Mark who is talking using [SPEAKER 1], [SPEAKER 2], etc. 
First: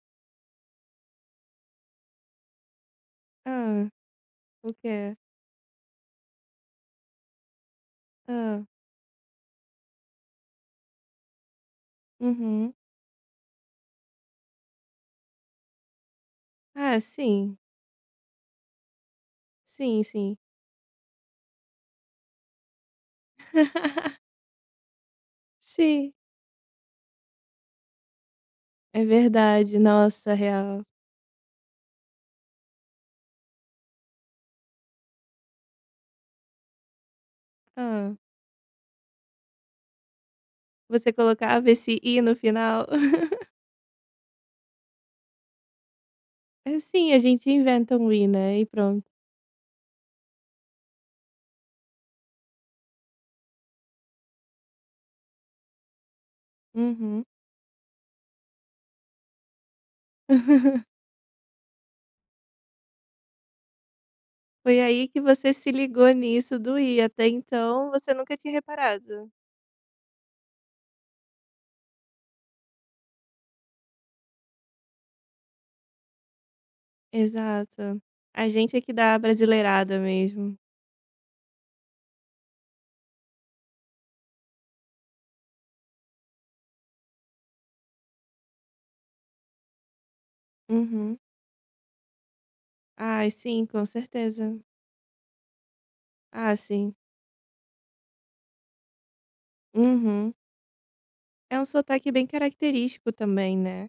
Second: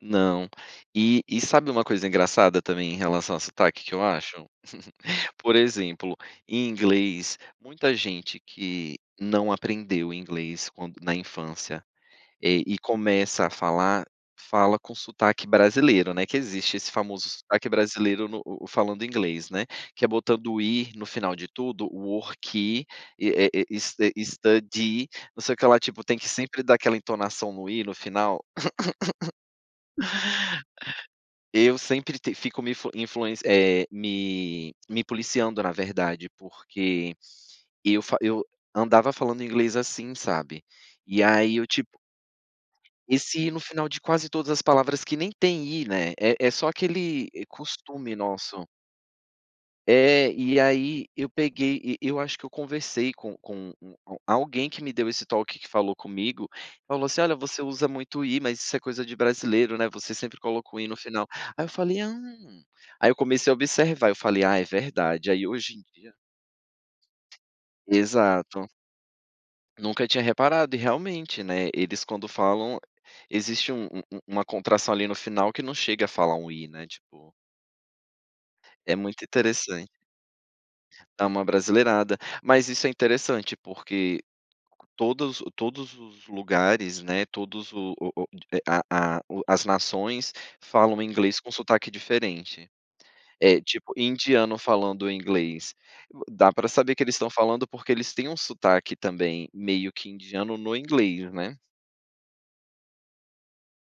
[SPEAKER 1] Não. E e sabe uma coisa engraçada também, em relação a sotaque,
[SPEAKER 2] Hã.
[SPEAKER 1] que eu acho?
[SPEAKER 2] O quê?
[SPEAKER 1] Por exemplo, em inglês, muita gente
[SPEAKER 2] Hã.
[SPEAKER 1] que não aprendeu inglês quando na infância, eh,
[SPEAKER 2] Uhum.
[SPEAKER 1] e começa a falar, fala com sotaque brasileiro, né, que existe esse
[SPEAKER 2] É,
[SPEAKER 1] famoso
[SPEAKER 2] sim.
[SPEAKER 1] sotaque brasileiro no o o falando inglês, né,
[SPEAKER 2] Sim,
[SPEAKER 1] que é
[SPEAKER 2] sim.
[SPEAKER 1] botando o i no final de tudo, "worki", e, eh eh, s eh, "studi", não sei o que lá, tipo,
[SPEAKER 2] Sim.
[SPEAKER 1] tem que sempre dar aquela entonação no i no final.
[SPEAKER 2] É verdade, nossa, real.
[SPEAKER 1] Eu sempre te fico me influ influen eh, me me policiando, na verdade, porque eu
[SPEAKER 2] Hã.
[SPEAKER 1] fa eu andava falando inglês assim, sabe,
[SPEAKER 2] Você
[SPEAKER 1] e aí eu
[SPEAKER 2] colocava esse
[SPEAKER 1] tipo
[SPEAKER 2] i no final?
[SPEAKER 1] Esse i no final de quase todas as palavras, que nem tem i, né, é é só
[SPEAKER 2] É sim, a
[SPEAKER 1] aquele, eh,
[SPEAKER 2] gente inventa um
[SPEAKER 1] costume
[SPEAKER 2] i, né, e
[SPEAKER 1] nosso.
[SPEAKER 2] pronto.
[SPEAKER 1] É, e aí eu peguei, e eu acho que eu conversei com com u um alguém que me deu esse toque, que falou comigo, falou assim:
[SPEAKER 2] Uhum.
[SPEAKER 1] "Olha, você usa muito o i, mas isso é coisa de brasileiro, né, você sempre coloca o i no final". Aí eu falei: "Hum", aí eu comecei a observar, eu falei: "Ah, é
[SPEAKER 2] Foi aí que
[SPEAKER 1] verdade", aí
[SPEAKER 2] você se
[SPEAKER 1] hoje em
[SPEAKER 2] ligou
[SPEAKER 1] dia
[SPEAKER 2] nisso do i, até então você nunca tinha
[SPEAKER 1] Exato.
[SPEAKER 2] reparado.
[SPEAKER 1] Nunca tinha reparado, e realmente, né, eles quando falam, existe um um um uma contração, ali, no final, que não chega a falar um i, né, tipo.
[SPEAKER 2] Exato. A gente é que
[SPEAKER 1] É
[SPEAKER 2] dá a
[SPEAKER 1] muito interessante.
[SPEAKER 2] abrasileirada mesmo.
[SPEAKER 1] Dá uma abrasileirada. Mas isso é interessante, porque todos o todos os lugares, né, todos o o a a o as nações falam
[SPEAKER 2] Uhum.
[SPEAKER 1] inglês com sotaque diferente.
[SPEAKER 2] Ai,
[SPEAKER 1] Eh,
[SPEAKER 2] sim, com
[SPEAKER 1] tipo, indiano
[SPEAKER 2] certeza.
[SPEAKER 1] falando inglês, dá
[SPEAKER 2] Ah,
[SPEAKER 1] pra saber
[SPEAKER 2] sim.
[SPEAKER 1] que eles estão falando, porque eles têm um sotaque também, meio que
[SPEAKER 2] Uhum.
[SPEAKER 1] indiano, no inglês,
[SPEAKER 2] É
[SPEAKER 1] né.
[SPEAKER 2] um sotaque bem característico também, né.